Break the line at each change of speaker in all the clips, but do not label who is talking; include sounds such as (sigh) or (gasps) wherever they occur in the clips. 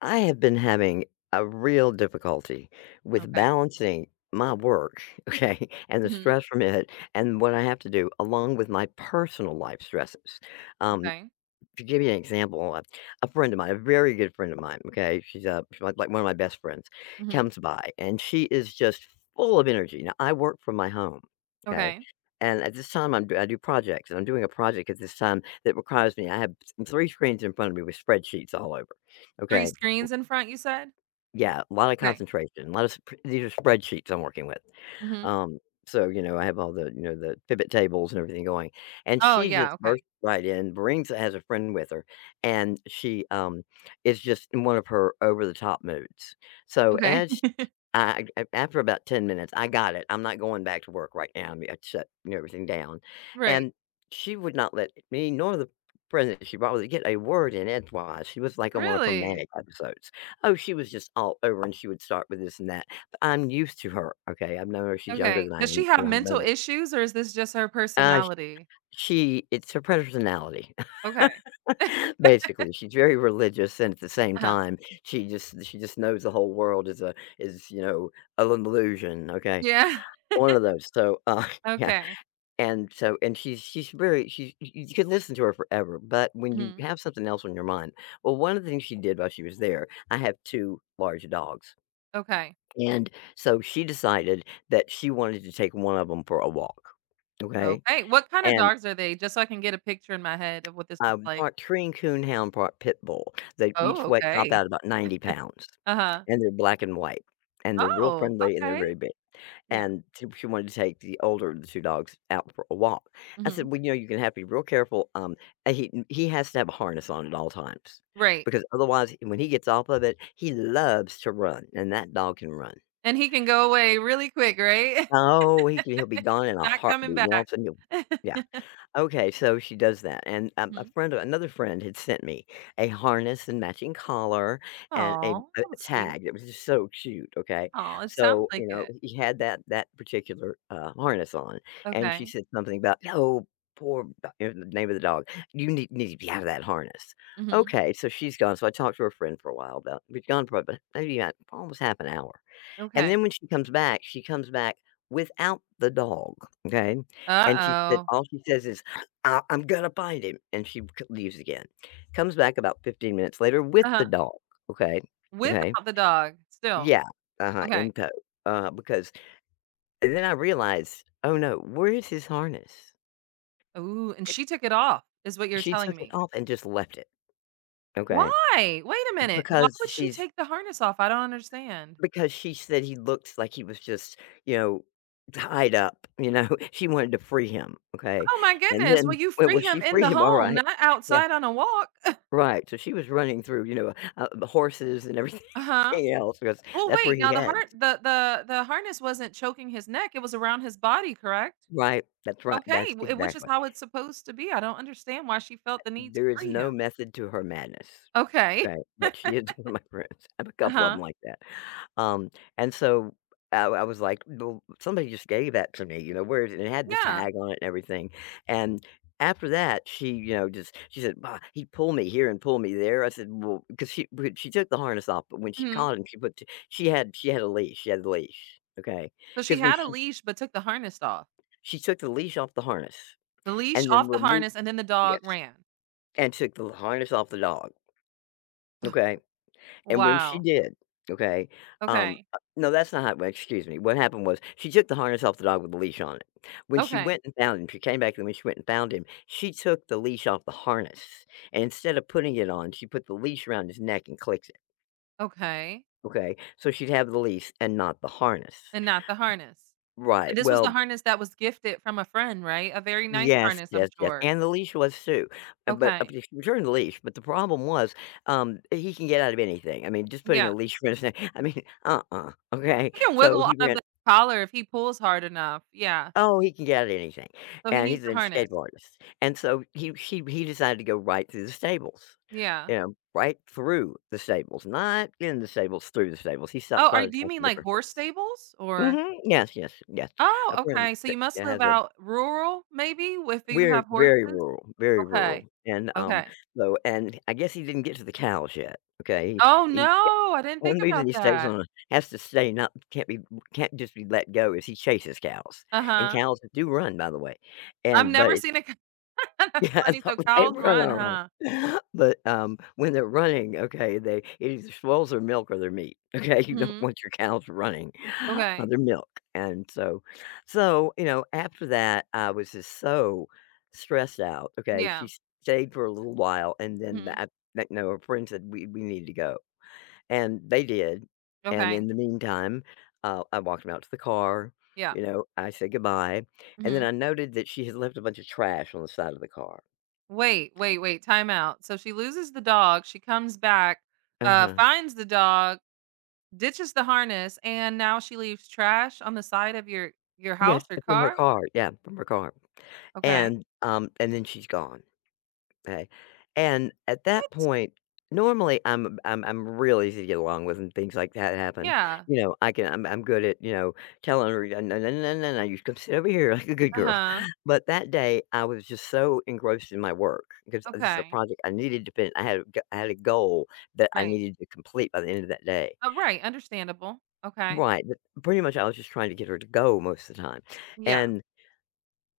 I have been having a real difficulty with
Okay.
balancing my work, (laughs) okay, and the
Mhm.
stress from it, and what I have to do, along with my personal life stresses. Um,
Okay.
to give you an example, a friend of mine, a very good friend of mine, okay, she's like one of my best friends,
Mhm.
comes by, and she is just full of energy. Now, I work from my home, okay.
Okay.
And at this time, I do projects, and I'm doing a project at this time that requires me. I have three screens in front of me with spreadsheets all over.
3
Okay,
screens in front, you said?
yeah, a lot of
Okay.
concentration, a lot of sp these are spreadsheets I'm working with.
Mhm.
Um, so, I have all the pivot tables and everything going, and
Oh,
she
yeah,
just
okay.
bursts right in, brings has a friend with her, and she is just in one of her over-the-top moods. So
Okay.
as sh
(laughs)
I after about 10 minutes, "I got it, I'm not going back to work right now," I mean, I shut everything down,
Right.
and she would not let me nor the friend that she brought with her get a word in edgewise. She was like on one of her
Really?
manic episodes. Oh, she was just all over, and she would start with this and that. But I'm used to her, okay? I've known her, she's younger than
Okay.
I
Does
am,
she have
and I've
mental
known it.
issues or is this just her
Sh
personality?
she it's her personality.
Okay.
(laughs) Basically, she's very religious, and at the same
Uh-huh.
time, she just knows the whole world is a is, you know, an illusion, okay?
Yeah. (laughs)
One of those. (laughs) Yeah,
Okay.
and she's very she's y you can listen to her forever, but when you
Mhm.
have something else on your mind well, one of the things she did while she was there I have 2 large dogs.
Okay.
And so she decided that she wanted to take one of them for a walk, okay?
Okay. What kinda
And,
dogs are they? Just so I can get a picture in my head of what this looks like.
Part Korean Coonhound, part Pit Bull. They each
Oh,
weigh top
okay.
out about 90 pounds,
Uh-huh.
and they're black and white, and they're real
Oh,
friendly, and they're
okay.
very big.
Yeah.
And she wanted to take the older of the 2 dogs out for a walk. I said,
Mhm.
"Well, you know, you can have to be real careful, and he has to have a harness on at all times
Right.
because otherwise, when he gets off of it, he loves to run, and that dog can run."
And he can go away really quick, right? (laughs)
Oh, he'll be gone in a
Not coming
heartbeat, and all
back.
of a sudden you'll yeah.
(laughs)
Okay, so she does that, and a
Mhm.
friend of another friend had sent me a harness and matching collar and a
Oh,
a
that was sweet.
tag that was just so cute, okay?
Oh, it sounds
So,
like
you know,
it.
he had that particular, harness on, and she
Okay.
said something about, "Oh, poor" you know, the name of the dog, "You need to be out of that harness."
Mhm.
Okay, so she's gone, so I talked to her friend for a while about we'd gone for about maybe, about almost half an hour. And
Okay.
then when she comes back without the dog, okay? And she said
Uh-oh.
all she says is, " I'm gonna find him," and she c leaves again. Comes back about 15 minutes later with the
Uh-huh.
dog, okay? Okay?
Without the dog, still.
Yeah. Uh-huh,
Okay.
in tow, because and then I realized, "Oh, no, where is his harness?"
Ooh, and
C
she took it off, is what you're
She
telling
took it
me.
off and just left it, okay?
Why? Wait a minute. Why
Because
would she
she's
take the harness off? I don't understand.
Because she said he looks like he was just, you know, tied up, you know? (laughs) She wanted to free him, okay?
Oh my
And
goodness.
then
Well, you
when well,
free
she
him in
free
the
him, all
home,
right.
not
Yeah,
outside on a walk. (laughs)
right, so she was running through, you know, the horses and everything
Uh-huh.
(laughs) else because
Well,
that's where
wait.
he
Now the
had.
heart the harness wasn't choking his neck. It was around his body, correct?
Right,
Okay,
that's
w which is
exactly.
how it's supposed to be. I don't understand why she felt the need to
There is
free
no
him.
method to her madness.
Okay.
Okay,
(laughs)
but she is (laughs) one of my friends. I have a couple of them
Uh-huh.
like that. Um, and so I was like, "Well, somebody just gave that to me, you know, where is it?" And it had the
Yeah.
tag on it and everything, and after that, she, you know, just she said, "Bah, he'd pull me here and pull me there." I said, well, because she when she took the harness off, but when she
Mhm.
caught him, she put t she had a leash, she had the leash, okay,
So she
because when
had a leash, but took the harness off.
she took the leash off the harness
The leash
and then
off the
removed.
harness, and then the dog
Yes,
ran.
and took the harness off the dog,
Oh,
okay? And when she
wow.
did, okay,
Okay.
no, that's not how well, excuse me, what happened was she took the harness off the dog with the leash on it. When she
Okay.
went and found him, she came back, and when she went and found him, she took the leash off the harness, and instead of putting it on, she put the leash around his neck and clicked it,
Okay.
okay? So she'd have the leash and not the harness.
And not the harness.
Right,
And this was the
well,
harness that was gifted from a friend, right? A very nice
yes,
harness, I'm
yes, yes,
sure.
and the leash was too, but
Okay.
she returned the leash, but the problem was, he can get out of anything. I mean, just putting a
Yeah.
leash around his neck, I mean, (laughs) uh-uh, okay?
He can
So
wiggle
he
out of
ran.
the collar if he pulls hard enough. Yeah.
Oh, he can get at anything,
So he
and
needs
he's a
the harness.
skateboard artist, and so he decided to go right through the stables,
Yeah.
you know, right through the stables, not in the stables, through the stables. He stops
Oh,
by
are
to
do you
talk to
mean like
different
horse
friends.
stables or?
Mhm, yes, yes, yes.
Oh,
A friend
okay, so
that
you must
that
live
has a
out rural maybe if you
We're
have horses?
very rural,
Okay.
and, um,
Okay.
so and I guess he didn't get to the cows yet, okay?
Oh,
He
no, I didn't
One
think
reason
about
he stays
that.
on it has to stay, not can't be can't just be let go is he chases cows, and
Uh-huh.
cows do run, by the way,
I've
and but
never
it,
seen a cow (laughs)
(laughs)
that's
yeah,
funny,
I
so
they
cows
run
run,
alright.
huh?
(laughs) But, when they're running, okay, they it either spoils their milk or their meat, (laughs) okay? You don't
Mhm.
want your cows running (laughs) on
Okay.
their milk, and so so, you know, after that, I was just so stressed out, okay?
Yeah.
She stayed for a little while, and then
Mhm.
that that no, her friend said, We need to go." And they did, and
Okay.
in the meantime, I walked him out to the car,
Yeah.
you know, I said goodbye, and then I
Mhm.
noted that she had left a bunch of trash on the side of the car.
Wait, wait, wait, time out. So she loses the dog, she comes back,
Uh-huh.
finds the dog, ditches the harness, and now she leaves trash on the side of your house
Yes,
or
from her
car?
car, yeah, from her car,
Okay.
and and then she's gone. Okay, and at that
What?
point, normally, I'm real easy to get along with and things like that happen,
Yeah.
you know, I'm good at, you know, telling her, "No, no, no, no, no, no, you come sit over here (laughs) like a good girl."
Uh-huh.
(laughs) But that day, I was just so engrossed in my work because this is a
Okay.
project I needed to finish. I had a goal that I
Right.
needed to complete by the end of that day.
Right, understandable. Okay.
Right, but pretty much I was just trying to get her to go most of the time,
Yeah.
and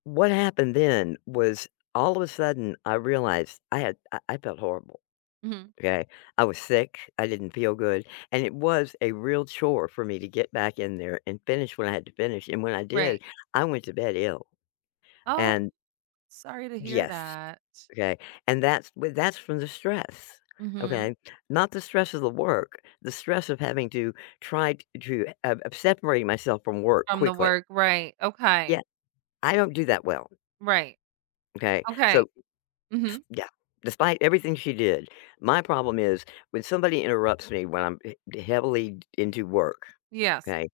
what happened then was all of a sudden, I realized I felt horrible.
Mhm.
Okay, I was sick, I didn't feel good, and it was a real chore for me to get back in there and finish what I had to finish, and when I
Right.
did, I went to bed ill,
Oh,
and
sorry to hear
yes,
that.
okay, and that's from the stress,
Mhm.
okay? Not the stress of the work, the stress of having to try t to of separating myself from work
From the
quickly.
work, right. Okay.
Yeah, I don't do that well,
Right.
okay?
Okay.
So, s
Mhm.
yeah, despite everything she did, my problem is when somebody interrupts me when I'm h heavily into work.
Yes.
Okay,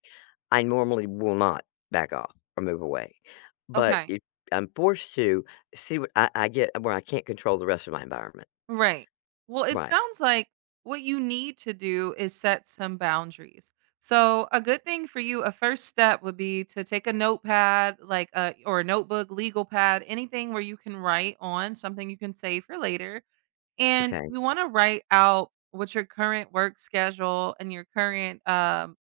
I normally will not back off or move away, but
Okay.
if I'm forced to, see what I get where I can't control the rest of my environment.
Right. Well, it
Right,
sounds like what you need to do is set some boundaries. So, a good thing for you, a first step would be to take a notepad, like a or a notebook, legal pad, anything where you can write on something you can save for later. And
okay,
you want to write out what your current work schedule and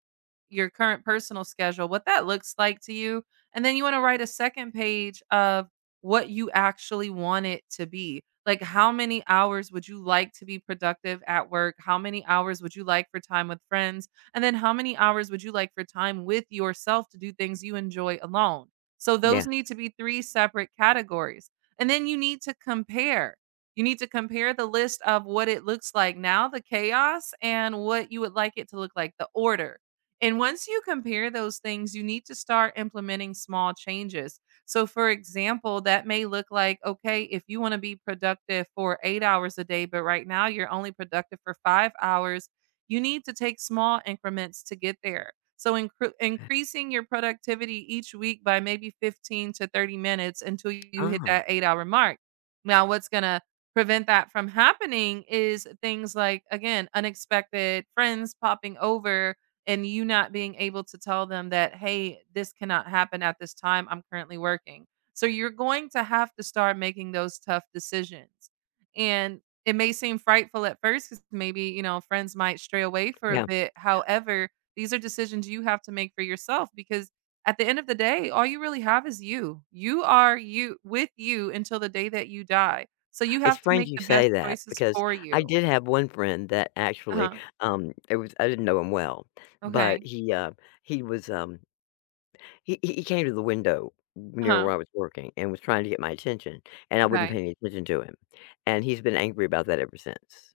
your current personal schedule, what that looks like to you. And then you want to write a second page of what you actually want it to be. Like, how many hours would you like to be productive at work? How many hours would you like for time with friends? And then, how many hours would you like for time with yourself to do things you enjoy alone? So, those
yeah.
need to be three separate categories. And then you need to compare. You need to compare the list of what it looks like now, the chaos, and what you would like it to look like, the order. And once you compare those things, you need to start implementing small changes. So, for example, that may look like, okay, if you want to be productive for 8 hours a day, but right now you're only productive for 5 hours, you need to take small increments to get there. So, increasing your productivity each week by maybe 15 to 30 minutes until you hit
Ah,
that 8 hour mark. Now, what's going to prevent that from happening is things like, again, unexpected friends popping over and you not being able to tell them that, "Hey, this cannot happen at this time. I'm currently working." So you're going to have to start making those tough decisions. And it may seem frightful at first, because maybe, you know, friends might stray away for a
yeah,
bit. However, these are decisions you have to make for yourself because at the end of the day, all you really have is you. You are you with you until the day that you die. So you
it's
have to
strange
make
you
the best
say that
choices
because
for
I
you.
did have one friend that actually,
Uh-huh.
it was I didn't know him well, but
Okay.
he was, um, he came to the window near
Uh-huh.
where I was working and was trying to get my attention, and I wouldn't pay
Okay.
any attention to him, and he's been angry about that ever since.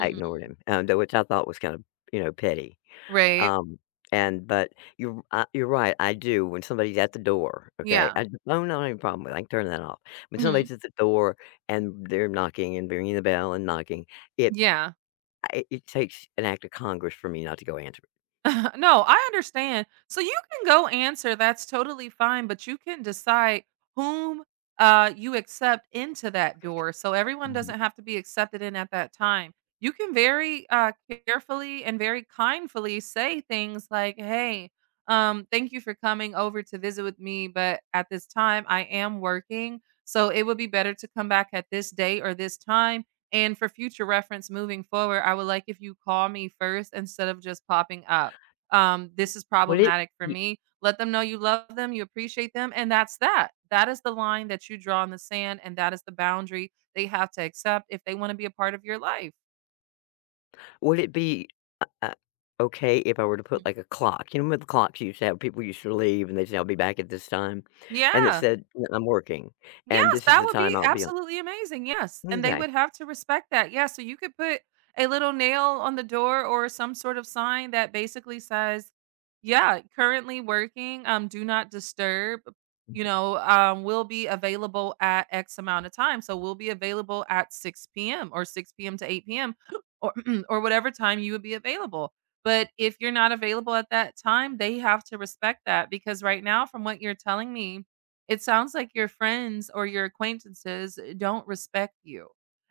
I ignored him, though which I thought was kind of, you know, petty,
Right.
um, and but you're right, I do when somebody's at the door, okay?
Yeah.
I The phone, I don't have a problem with, I can turn that off. When
Mhm.
somebody's at the door and they're knocking and ringing the bell and knocking, it
Yeah,
I it takes an act of Congress for me not to go answer it.
(laughs) no, I understand. So you can go answer, that's totally fine, but you can decide whom, you accept into that door, so everyone
Mhm.
doesn't have to be accepted in at that time. You can very, carefully and very kindly say things like, "Hey, thank you for coming over to visit with me, but at this time I am working, so it would be better to come back at this date or this time, and for future reference moving forward, I would like if you call me first instead of just popping up." This is
Would it
problematic for
be
me. Let them know you love them, you appreciate them, and that's that. That is the line that you draw in the sand, and that is the boundary they have to accept if they wanna be a part of your life.
would it be, uh uh, okay if I were to put,
Mhm.
like, a clock? You know, with the clocks you used to have people used to leave, and they'd say, "I'll be back at this time," and it
Yeah.
said, "No, I'm working, and
Yes,
this is
that
the
would
time
be
I'll be on."
absolutely amazing, yes, and they
Okay.
would have to respect that, yeah, so you could put a little nail on the door or some sort of sign that basically says, "Yeah, currently working, do not disturb," you know, "Will be available at X amount of time," so we'll be available at 6 PM or 6 PM to 8 PM (gasps) (clears throat) or (clears throat) or whatever time you would be available, but if you're not available at that time, they have to respect that because right now, from what you're telling me it sounds like your friends or your acquaintances eh, don't respect you,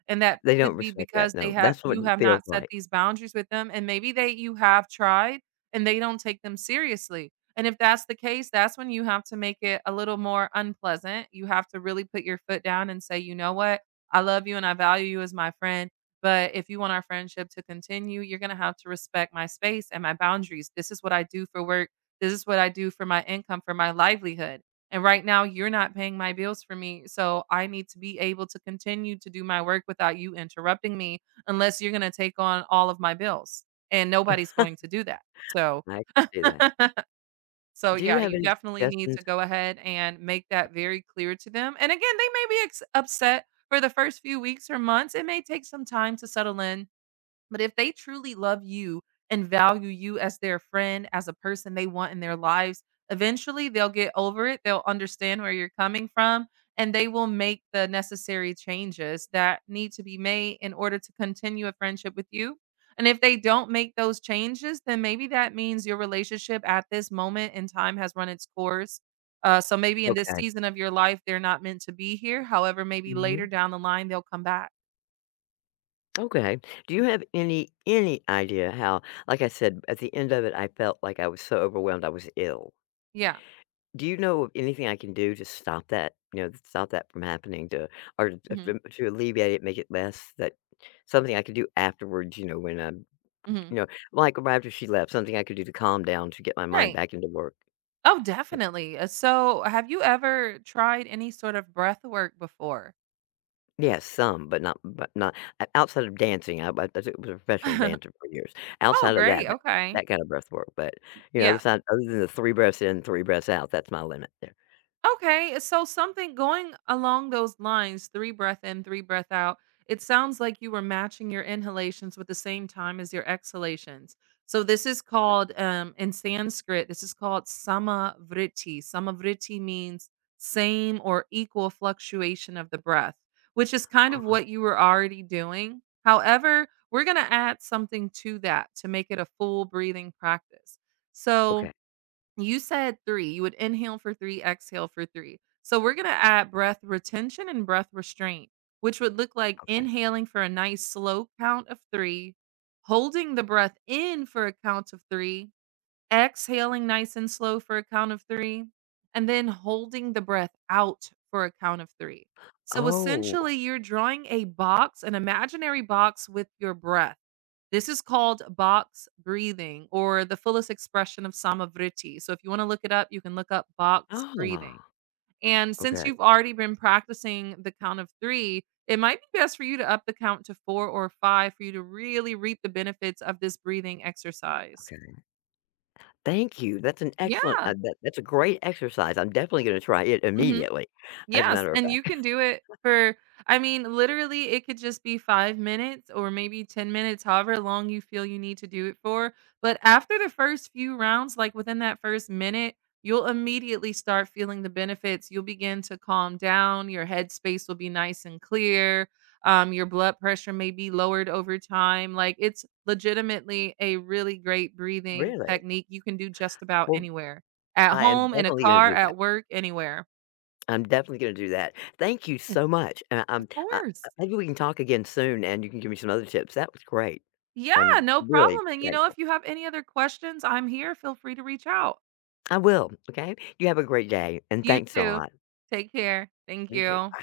and that
They don't
could be
respect that,
because they
no.
have
That's what
you
it
have
feels
not set
like.
these boundaries with them, and maybe they you have tried, and they don't take them seriously, and if that's the case, that's when you have to make it a little more unpleasant. You have to really put your foot down and say, "You know what? I love you and I value you as my friend, but if you want our friendship to continue, you're gonna have to respect my space and my boundaries. This is what I do for work. This is what I do for my income, for my livelihood. And right now, you're not paying my bills for me. So I need to be able to continue to do my work without you interrupting me, unless you're going to take on all of my bills. And nobody's going to do that. So,
I can see that.
(laughs) so
Do you
yeah,
have
you
any
definitely need
suggestions?
to go ahead and make that very clear to them. And again, they may be upset for the first few weeks or months. It may take some time to settle in, but if they truly love you and value you as their friend, as a person they want in their lives, eventually they'll get over it. They'll understand where you're coming from and they will make the necessary changes that need to be made in order to continue a friendship with you. And if they don't make those changes, then maybe that means your relationship at this moment in time has run its course. So maybe in this
Okay.
season of your life, they're not meant to be here. However, maybe later
Mhm.
down the line, they'll come back.
Okay. Do you have any idea how like I said, at the end of it, I felt like I was so overwhelmed, I was ill.
Yeah.
Do you know of anything I can do to stop that, you know, stop that from happening to or to
Hmm.
to alleviate it, make it less that something I could do afterwards, you know, when I you
Hmm.
know, like right after she left, something I could do to calm down, to get my mind
Right.
back into work?
Oh, definitely. So, have you ever tried any sort of breath work before?
Yes, some, but not o outside of dancing, I was a professional
(laughs)
dancer for years.
Oh,
Outside of that,
great. Okay.
that kind of breath work, but, you know, other
Yeah.
not other than the 3 breaths in, 3 breaths out, that's my limit there.
Okay, so something going along those lines, 3 breath in, 3 breath out. It sounds like you were matching your inhalations with the same time as your exhalations. So this is called in Sanskrit, this is called samavritti. Samavritti means same or equal fluctuation of the breath, which is kind of
Oh,
what you were already doing. However, we're going to add something to that to make it a full breathing practice. So,
okay,
you said 3. You would inhale for 3, exhale for 3. So we're gonna add breath retention and breath restraint, which would look like
okay.
inhaling for a nice slow count of 3, holding the breath in for a count of 3, exhaling nice and slow for a count of 3, and then holding the breath out for a count of 3. So
Oh.
essentially, you're drawing a box, an imaginary box with your breath. This is called box breathing or the fullest expression of samavriti. So if you want to look it up, you can look up box breathing.
Ah,
And since
okay,
you've already been practicing the count of three, it might be best for you to up the count to four or five for you to really reap the benefits of this breathing exercise.
okay. Thank you, that's an excellent
Yeah.
uh, that's a great exercise, I'm definitely gonna try it
Mhm.
immediately, as a
Yes,
matter of
and you
fact.
can do it for I mean, literally, it could just be 5 minutes or maybe 10 minutes, however long you feel you need to do it for, but after the first few rounds, like, within that first minute, you'll immediately start feeling the benefits, you'll begin to calm down, your headspace will be nice and clear, your blood pressure may be lowered over time, like, it's legitimately a really great breathing
Really?
technique you can do just about
Well,
anywhere, at
I am
home, in a
definitely gonna
car,
do that.
at work, anywhere.
I'm definitely gonna do that. Thank you so much, and
Of
I'm I
course.
maybe we can talk again soon, and you can give me some other tips. That was great.
Yeah,
I'm
no
really
problem, and, you know,
thankful.
if you have any other questions, I'm here, feel free to reach out.
I will, okay? You have a great day, and
You
thanks a
too.
lot.
Take care. Thank
You too.
you.